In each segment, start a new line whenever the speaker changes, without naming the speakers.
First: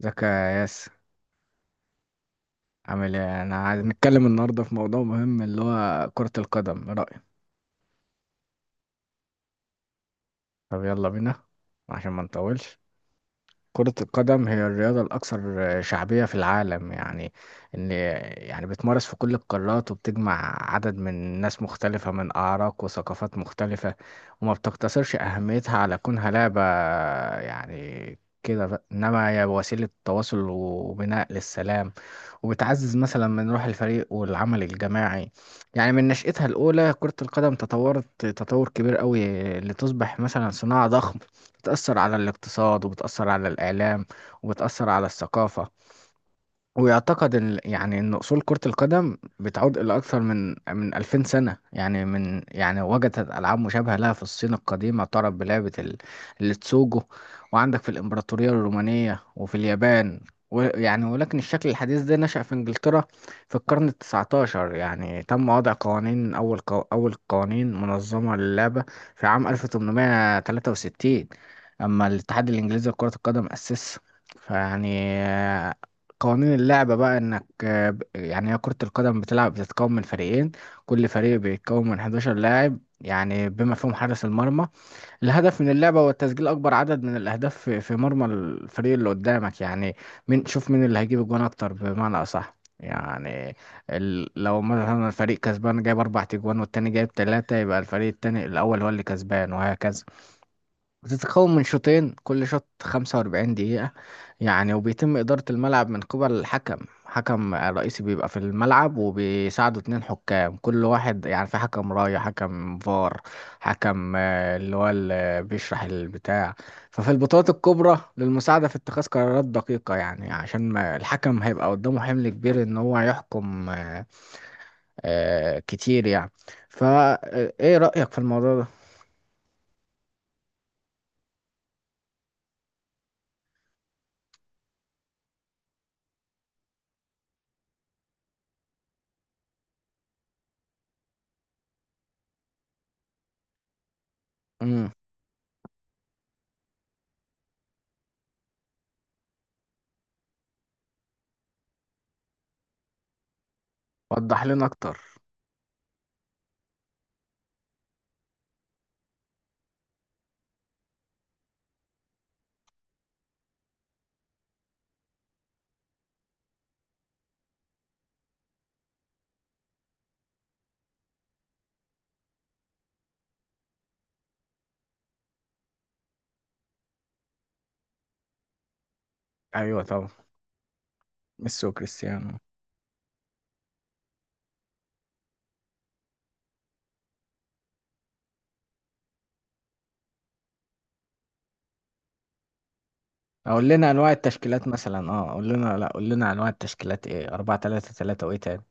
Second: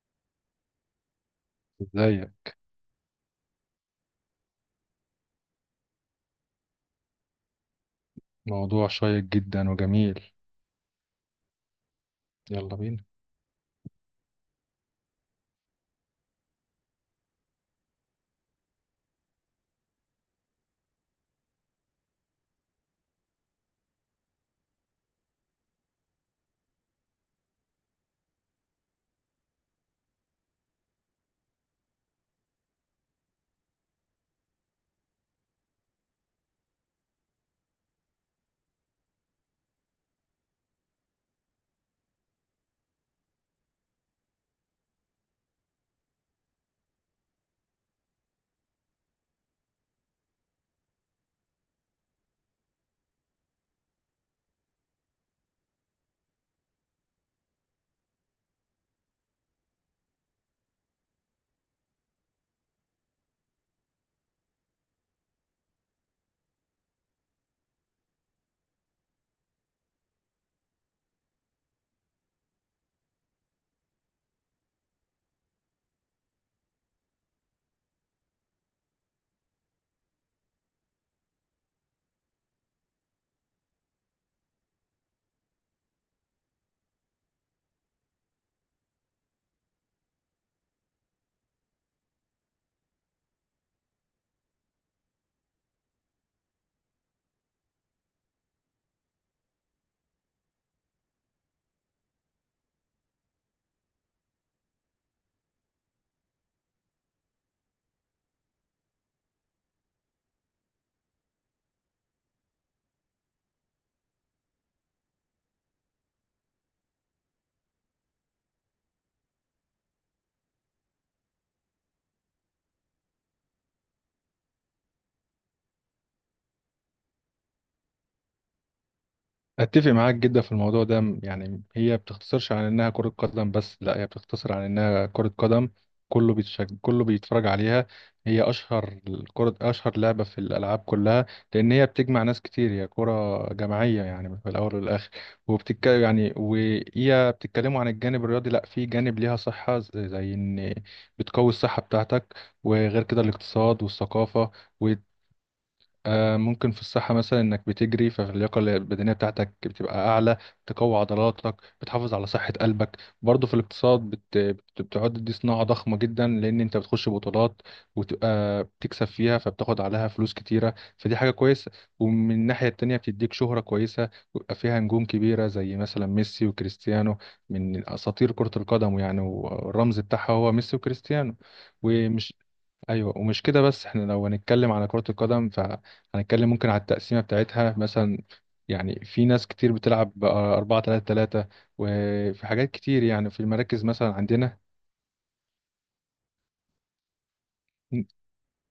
ازيك يا ياس،
ازاي؟
عامل ايه؟ انا عايز نتكلم النهارده في موضوع مهم اللي هو كرة القدم. ايه رأيك؟
موضوع شيق جدا وجميل.
طب يلا بينا عشان ما
يلا
نطولش.
بينا.
كرة القدم هي الرياضة الأكثر شعبية في العالم، يعني إن يعني بتمارس في كل القارات وبتجمع عدد من ناس مختلفة من أعراق وثقافات مختلفة وما بتقتصرش أهميتها على كونها لعبة يعني كده بقى. إنما هي وسيلة تواصل وبناء للسلام، وبتعزز مثلا من روح الفريق والعمل الجماعي. يعني من نشأتها الأولى كرة القدم تطورت تطور كبير قوي لتصبح مثلا صناعة ضخمة بتأثر على الاقتصاد وبتأثر على الإعلام وبتأثر على الثقافة. ويعتقد ان يعني ان اصول كرة القدم بتعود الى اكثر من 2000 سنة، يعني من يعني وجدت العاب مشابهة لها في الصين القديمة تعرف بلعبة التسوجو، وعندك في الامبراطورية الرومانية وفي اليابان. ويعني ولكن الشكل الحديث ده نشأ في انجلترا في القرن التسعتاشر، يعني تم وضع قوانين اول قوانين منظمة للعبة في عام 1863. اما الاتحاد الانجليزي لكرة القدم اسسه فيعني. قوانين اللعبة بقى انك يعني هي كرة القدم بتلعب بتتكون من فريقين. كل فريق بيتكون من 11 لاعب يعني بما فيهم حارس المرمى. الهدف من اللعبة هو تسجيل اكبر عدد من الاهداف في مرمى الفريق اللي قدامك، يعني من شوف مين اللي هيجيب الجون اكتر بمعنى اصح. يعني لو مثلا الفريق كسبان جايب اربع تجوان والتاني جايب تلاتة يبقى الفريق التاني الاول هو اللي كسبان وهكذا. بتتكون من شوطين، كل شوط 45 دقيقة. يعني وبيتم إدارة الملعب من قبل الحكم، حكم رئيسي بيبقى في الملعب وبيساعده اتنين حكام، كل واحد يعني في حكم راية حكم فار، حكم آه، اللي هو اللي بيشرح البتاع ففي البطولات الكبرى للمساعدة في اتخاذ قرارات دقيقة. يعني عشان ما الحكم هيبقى قدامه حمل كبير إن هو يحكم كتير يعني. فا آه، إيه رأيك في الموضوع ده؟
اتفق معاك جدا في الموضوع ده، يعني هي بتختصرش عن انها كرة قدم، بس لا، هي بتختصر عن انها كرة قدم. كله بيتفرج عليها. هي اشهر الكرة اشهر لعبة في الالعاب كلها، لان هي بتجمع ناس كتير، هي كرة جماعية يعني في الاول
مم.
والاخر. يعني وهي بتتكلموا عن الجانب الرياضي، لا، في جانب ليها صحة، زي ان بتقوي الصحة بتاعتك، وغير كده الاقتصاد
وضح
والثقافة.
لنا أكتر.
ممكن في الصحة مثلا إنك بتجري، فاللياقة البدنية بتاعتك بتبقى أعلى، بتقوي عضلاتك، بتحافظ على صحة قلبك. برضه في الاقتصاد بتعد دي صناعة ضخمة جدا، لأن أنت بتخش بطولات وتبقى بتكسب فيها فبتاخد عليها فلوس كتيرة، فدي حاجة كويسة. ومن الناحية التانية بتديك شهرة كويسة، ويبقى فيها نجوم كبيرة زي مثلا ميسي وكريستيانو، من أساطير كرة القدم يعني،
أيوه
والرمز
طبعا،
بتاعها هو ميسي وكريستيانو.
ميسي
ومش
وكريستيانو.
ايوه، ومش كده بس، احنا لو هنتكلم على كرة القدم فهنتكلم ممكن على التقسيمة بتاعتها مثلا، يعني في ناس كتير بتلعب ب 4 3 3، وفي حاجات كتير يعني في
اقول
المراكز
لنا انواع
مثلا عندنا.
التشكيلات مثلا، اه قول لنا، لا قول لنا انواع التشكيلات، ايه 4 3 3 وايه تاني؟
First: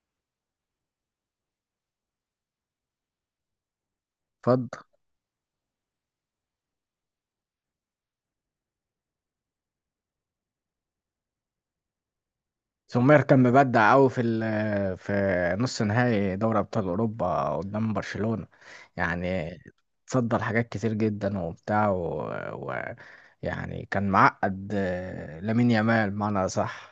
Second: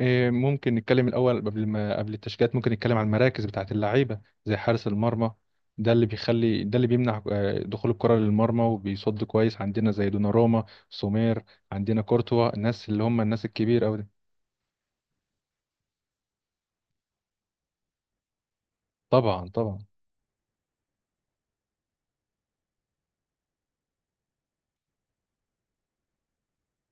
ممكن نتكلم الاول، قبل ما قبل التشكيلات، ممكن نتكلم عن المراكز بتاعت اللعيبة، زي
اتفضل.
حارس المرمى. ده اللي بيمنع دخول الكرة للمرمى، وبيصد كويس، عندنا زي دوناروما، سومير، عندنا كورتوا، الناس اللي
سومير
هم
كان
الناس الكبيرة
مبدع
أوي دي.
قوي في نص نهائي دوري ابطال اوروبا قدام برشلونة،
طبعا،
يعني
طبعا.
تصدر حاجات كتير جدا وبتاع و... يعني كان معقد، لامين يامال، معنى صح.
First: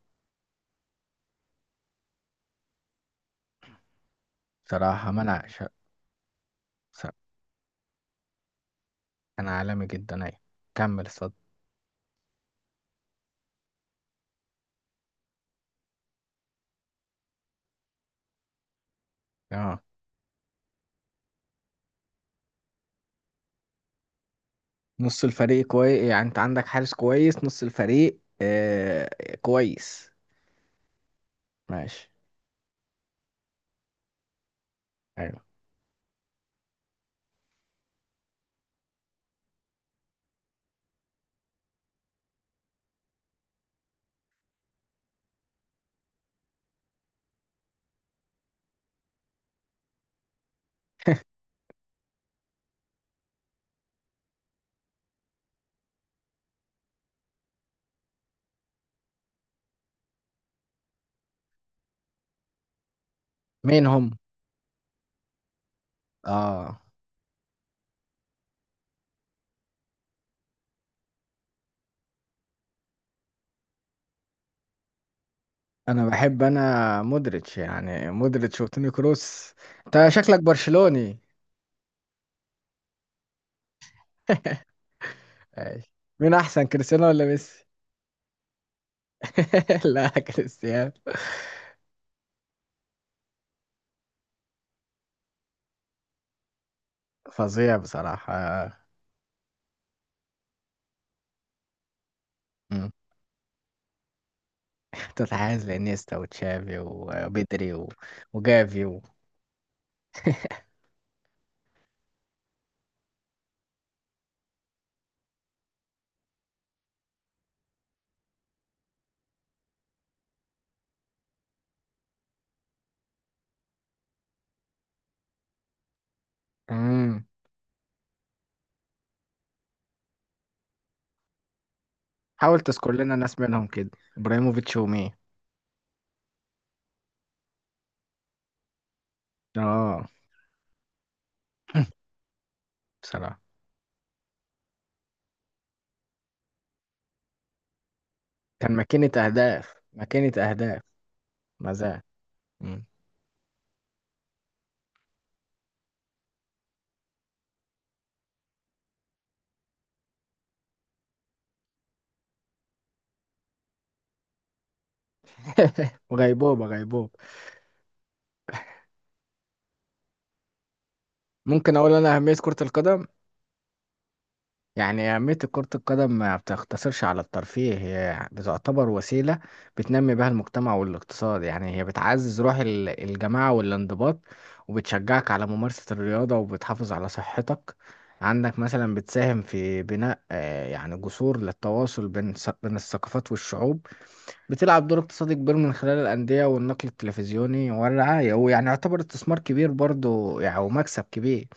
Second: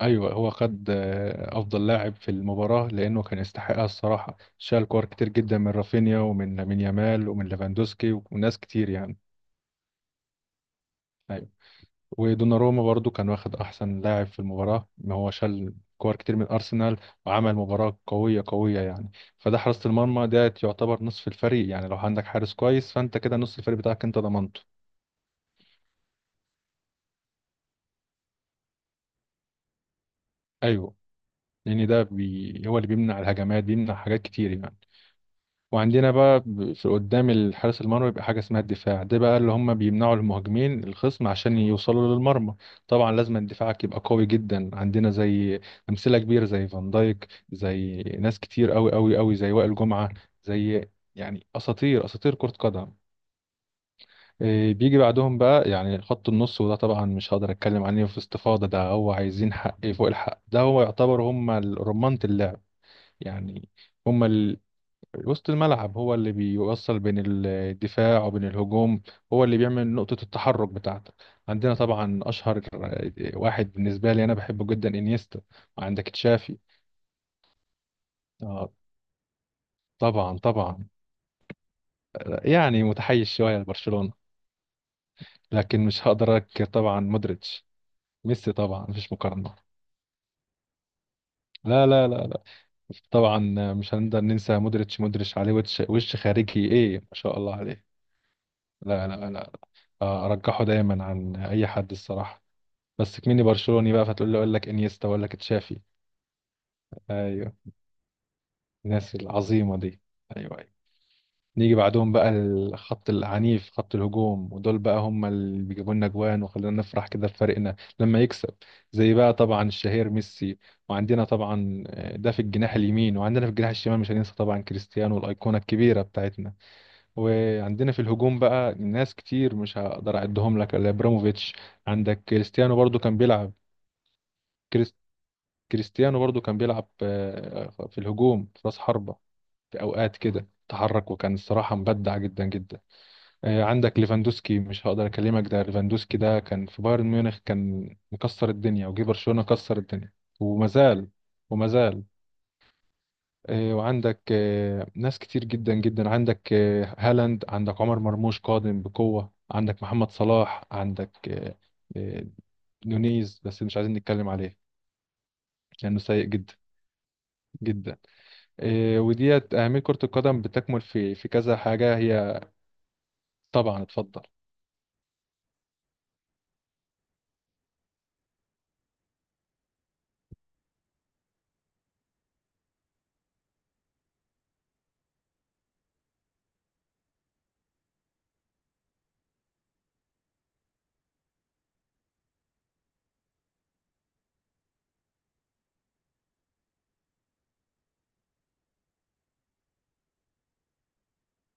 ايوه، هو خد افضل لاعب في المباراه لانه كان يستحقها الصراحه، شال كور
بصراحة
كتير
منع
جدا
ش...
من رافينيا، ومن لامين
ش-
يامال، ومن ليفاندوسكي، وناس كتير يعني.
كان عالمي جدا، ايوه. كمل اتفضل.
ايوه، ودوناروما برضو كان واخد احسن لاعب في المباراه، ما هو شال كور كتير من ارسنال، وعمل مباراه قويه قويه يعني. فده
اه،
حراسه المرمى، ده يعتبر نصف الفريق يعني، لو عندك حارس كويس فانت كده نصف الفريق بتاعك انت ضمنته.
نص الفريق كويس، يعني انت عندك حارس كويس نص الفريق كويس.
ايوه. لان ده
ماشي،
هو اللي بيمنع الهجمات، بيمنع حاجات كتير يعني.
ايوه.
وعندنا بقى في قدام الحارس المرمى بيبقى حاجة اسمها الدفاع، ده بقى اللي هم بيمنعوا المهاجمين الخصم عشان يوصلوا للمرمى. طبعا لازم دفاعك يبقى قوي جدا، عندنا زي أمثلة كبيرة زي فان دايك، زي ناس كتير قوي قوي قوي، زي وائل جمعة، زي يعني أساطير أساطير كرة قدم. بيجي بعدهم بقى يعني خط النص، وده طبعا مش هقدر اتكلم عليه في استفاضة، ده هو عايزين حق فوق الحق، ده هو يعتبر هم رمانة اللعب يعني.
مين هم؟
هم وسط الملعب، هو اللي
اه،
بيوصل بين الدفاع وبين الهجوم، هو اللي بيعمل نقطة التحرك بتاعتك. عندنا طبعا أشهر واحد بالنسبة لي أنا بحبه جدا، إنيستا،
انا
عندك
بحب،
تشافي.
انا مودريتش، يعني مودريتش
آه،
وتوني كروس. انت
طبعا
شكلك
طبعا،
برشلوني.
يعني متحيز شوية لبرشلونة، لكن
ماشي.
مش
مين
هقدر
احسن،
أنكر طبعا
كريستيانو ولا ميسي؟
مودريتش. ميسي طبعا، مفيش مقارنة.
لا، كريستيانو.
لا، لا، لا، لا. طبعا مش هنقدر ننسى مودريتش، مودريتش عليه وش، وش خارجي ايه، ما شاء الله
فظيع
عليه.
بصراحة.
لا، لا، لا. ارجحه دايما عن اي حد الصراحة،
مم.
بس كميني برشلوني بقى فتقول لي اقول لك انيستا، اقول لك
تتحيز
تشافي.
لانيستا وتشافي
ايوه،
وبيدري وجافي
الناس العظيمه دي. ايوه، ايوه. نيجي بعدهم بقى الخط العنيف، خط الهجوم، ودول بقى هم اللي بيجيبوا لنا جوان وخلينا نفرح كده بفريقنا لما يكسب. زي بقى طبعا الشهير ميسي، وعندنا طبعا ده في الجناح اليمين، وعندنا في الجناح الشمال مش هننسى طبعا كريستيانو، الايقونه الكبيره بتاعتنا.
مم.
وعندنا في الهجوم بقى ناس كتير مش هقدر اعدهم لك، الا ابراموفيتش، عندك
حاول
كريستيانو
تذكر
برضو
لنا
كان
ناس
بيلعب.
منهم كده، ابراهيموفيتش ومين؟
كريستيانو برضو كان بيلعب في الهجوم في راس حربة، في
اه.
أوقات كده تحرك، وكان الصراحة مبدع جدا جدا.
بصراحة
عندك ليفاندوسكي، مش هقدر أكلمك، ده ليفاندوسكي ده كان في بايرن ميونخ كان مكسر
كان
الدنيا، وجه
ماكينة
برشلونة
أهداف،
كسر الدنيا.
ماكينة أهداف.
ومازال،
مزاج.
ومازال.
مم.
وعندك ناس كتير جدا جدا، عندك هالاند، عندك عمر مرموش قادم بقوة، عندك محمد صلاح، عندك آه، آه، نونيز بس مش عايزين نتكلم عليه لأنه سيء جدا،
وغيبوبة، غيبوبة.
جدا. وديت أهمية كرة القدم بتكمل في كذا
ممكن أقول
حاجة
أنا أهمية
هي.
كرة القدم.
طبعا، اتفضل.
يعني أهمية كرة القدم ما بتقتصرش على الترفيه، هي بتعتبر وسيلة بتنمي بها المجتمع والاقتصاد. يعني هي بتعزز روح الجماعة والانضباط وبتشجعك على ممارسة الرياضة وبتحافظ على صحتك. عندك مثلا بتساهم في بناء، يعني جسور للتواصل بين بين الثقافات والشعوب. بتلعب دور اقتصادي كبير من خلال الأندية والنقل التلفزيوني والرعاية، ويعني يعتبر استثمار كبير برضو يعني ومكسب كبير.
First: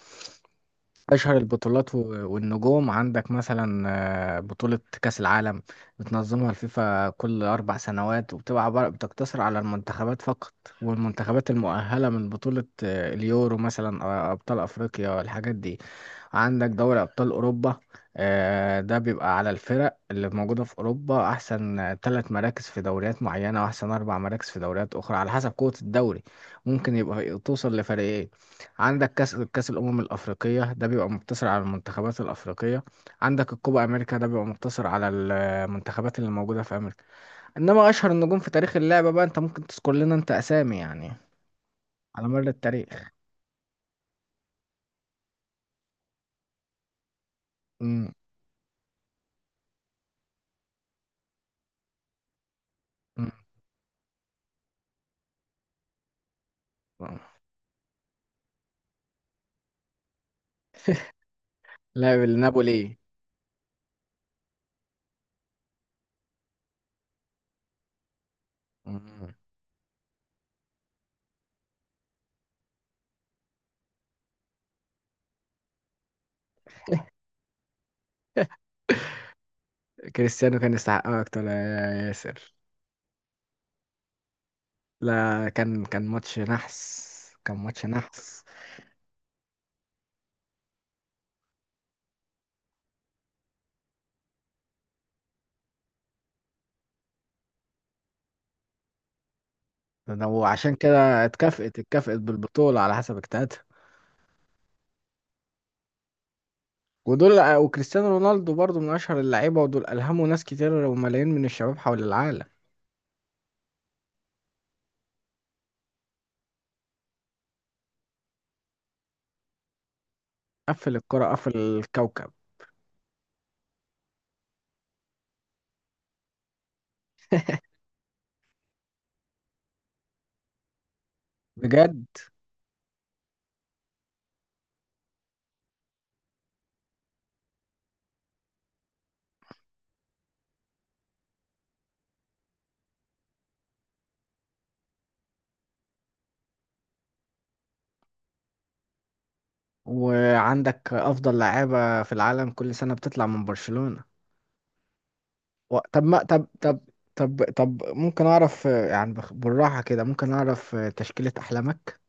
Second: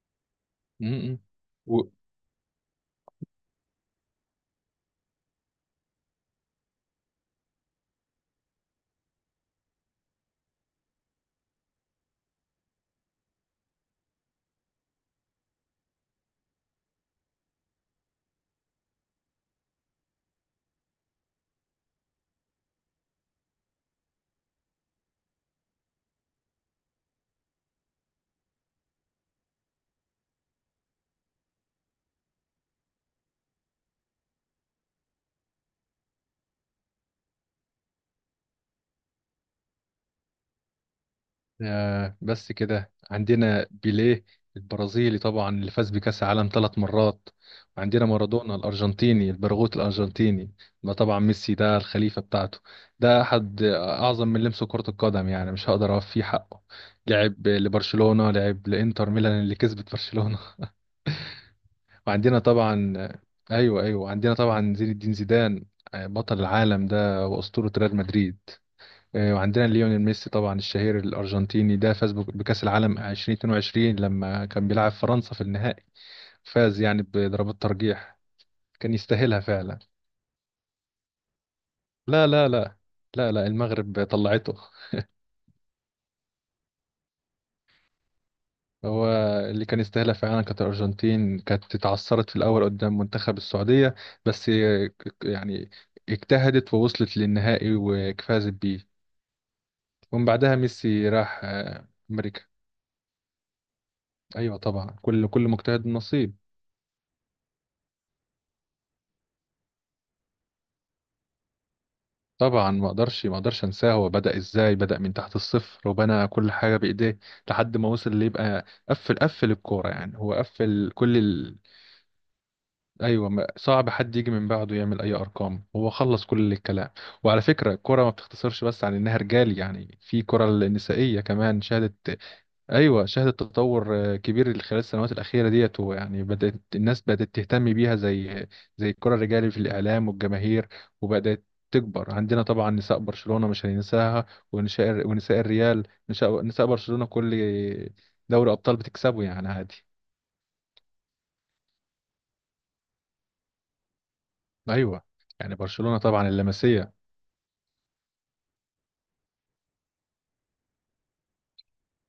م- م.
أشهر
و...
البطولات والنجوم عندك مثلا، بطولة كأس العالم بتنظمها الفيفا كل أربع سنوات وبتبقى عبارة بتقتصر على المنتخبات فقط والمنتخبات المؤهلة من بطولة اليورو مثلا، أبطال أفريقيا، الحاجات دي. عندك دوري أبطال أوروبا، ده بيبقى على الفرق اللي موجودة في أوروبا، أحسن ثلاث مراكز في دوريات معينة وأحسن أربع مراكز في دوريات أخرى على حسب قوة الدوري، ممكن يبقى توصل لفريقين. عندك كأس الأمم الأفريقية ده بيبقى مقتصر على المنتخبات الأفريقية. عندك الكوبا أمريكا ده بيبقى مقتصر على المنتخبات اللي موجودة في أمريكا. إنما أشهر النجوم في تاريخ اللعبة بقى، أنت ممكن تذكر لنا أنت أسامي يعني،
آه،
على مر
بس كده
التاريخ.
عندنا بيليه البرازيلي طبعا، اللي فاز بكأس العالم 3 مرات، وعندنا
مم.
مارادونا الأرجنتيني، البرغوث الأرجنتيني. ما طبعا ميسي ده الخليفة بتاعته، ده أحد أعظم من لمسه كرة القدم يعني، مش هقدر أوفيه حقه،
مم.
لعب لبرشلونة، لعب لإنتر ميلان اللي كسبت برشلونة.
لاعب
وعندنا طبعا،
النابولي.
ايوه ايوه، عندنا طبعا زين الدين زيدان، بطل العالم ده، واسطوره ريال مدريد.
مم.
وعندنا ليونيل ميسي طبعا، الشهير الارجنتيني، ده فاز بكاس العالم 2022 لما كان بيلعب فرنسا في النهائي، فاز يعني بضربات ترجيح، كان يستاهلها فعلا.
كريستيانو كان يستحقها اكتر يا
لا، لا،
ياسر.
لا، لا. لا، المغرب طلعته.
لا كان، كان ماتش نحس. كان ماتش نحس.
هو اللي كان يستاهلها فعلا، كانت الارجنتين كانت اتعثرت في الاول قدام منتخب السعوديه، بس يعني اجتهدت ووصلت للنهائي وفازت بيه. ومن
ده
بعدها
وعشان
ميسي
كده
راح
اتكافئت، اتكافئت
امريكا.
بالبطولة على حسب اجتهادها.
ايوه طبعا، كل مجتهد نصيب.
ودول وكريستيانو رونالدو برضو من اشهر اللعيبة، ودول الهموا ناس كتير وملايين من الشباب حول العالم.
طبعا ما اقدرش انساه، هو بدأ ازاي، بدأ من تحت الصفر، وبنى كل حاجة بإيديه لحد ما وصل اللي يبقى قفل، قفل الكورة يعني، هو قفل
قفل
كل
الكرة قفل الكوكب.
ايوه، صعب حد يجي من بعده يعمل اي ارقام، هو خلص كل الكلام. وعلى فكرة، الكورة ما بتختصرش بس عن انها رجال يعني، في كرة النسائية كمان
بجد.
شهدت. ايوه شهدت تطور كبير خلال السنوات الاخيره ديت، ويعني بدات الناس بدات تهتم بيها زي زي الكره الرجالي، في الاعلام والجماهير، وبدات تكبر. عندنا طبعا نساء برشلونه مش هننساها، ونساء الريال، نساء نساء برشلونه كل دوري ابطال بتكسبه يعني عادي.
وعندك افضل لعيبة في العالم كل سنة بتطلع من برشلونة.
ايوه، يعني
و-
برشلونه
طب ما
طبعا
طب طب
اللمسيه.
طب طب ممكن اعرف، يعني بالراحة كده، ممكن اعرف، تشكيلة احلامك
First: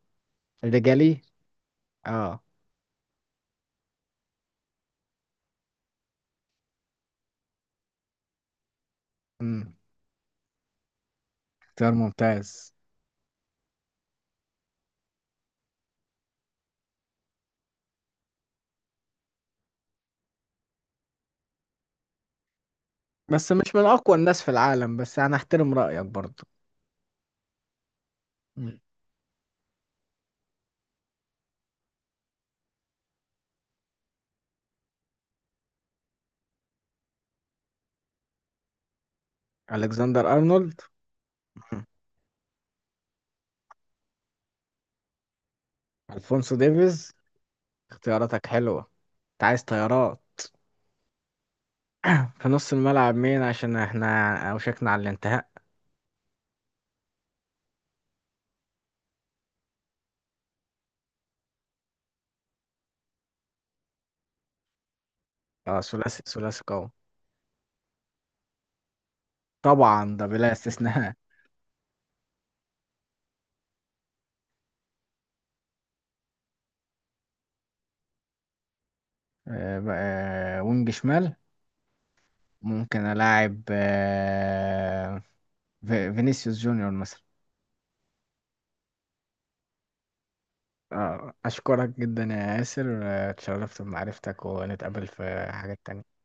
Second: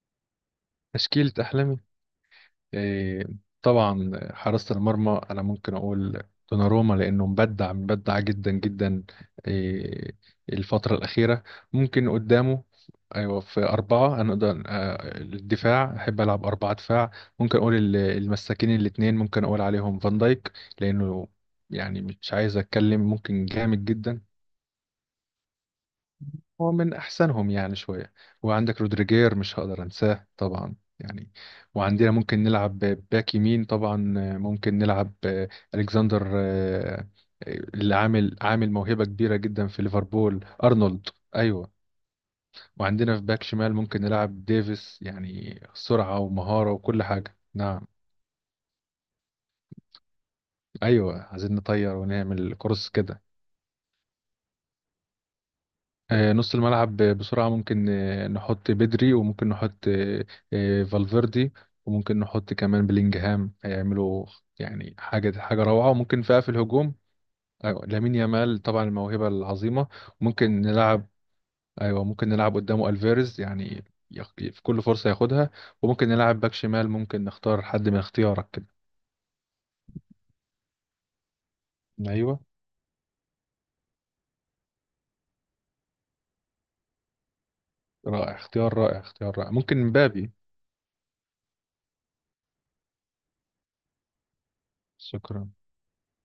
الرجالي؟
تشكيله احلام.
اه.
إيه، طبعا حراسة المرمى أنا ممكن أقول دوناروما، لأنه مبدع، مبدع جدا جدا.
امم.
إيه، الفترة الأخيرة.
اختيار
ممكن قدامه،
ممتاز.
أيوة في أربعة، أنا أقدر الدفاع أحب ألعب أربعة دفاع. ممكن أقول المساكين الاتنين ممكن أقول عليهم فان دايك، لأنه، يعني مش عايز أتكلم، ممكن
بس مش من
جامد
اقوى
جدا،
الناس في العالم، بس انا احترم رايك برضو.
هو من أحسنهم يعني شوية.
مم.
وعندك رودريجير مش هقدر أنساه طبعا يعني. وعندنا ممكن نلعب باك يمين، طبعا ممكن نلعب ألكسندر، اللي عامل موهبة كبيرة جدا في
الكسندر
ليفربول،
ارنولد.
أرنولد. أيوه.
مم.
وعندنا في باك شمال ممكن نلعب ديفيس، يعني سرعة
الفونسو
ومهارة وكل
ديفيز.
حاجة، نعم.
اختياراتك حلوه، انت عايز طيارات.
أيوه، عايزين نطير
في
ونعمل
نص
كورس
الملعب
كده.
مين؟ عشان احنا اوشكنا على الانتهاء.
نص الملعب بسرعة، ممكن نحط بدري، وممكن نحط فالفيردي، وممكن نحط كمان بلينجهام، هيعملوا يعني حاجة حاجة
اه،
روعة. وممكن
ثلاثي
بقى في
ثلاثي قوي.
الهجوم، أيوة لامين يامال طبعا، الموهبة العظيمة.
طبعا ده بلا
ممكن نلعب،
استثناء.
أيوة ممكن نلعب قدامه ألفيرز يعني، في كل فرصة ياخدها. وممكن نلعب باك شمال ممكن نختار حد من اختيارك كده.
وينج شمال.
أيوة،
ممكن الاعب، فينيسيوس جونيور مثلا.
رائع اختيار، رائع اختيار رائع، ممكن مبابي.
أشكرك جدا يا ياسر، اتشرفت بمعرفتك ونتقابل في
شكرا.
حاجات تانية.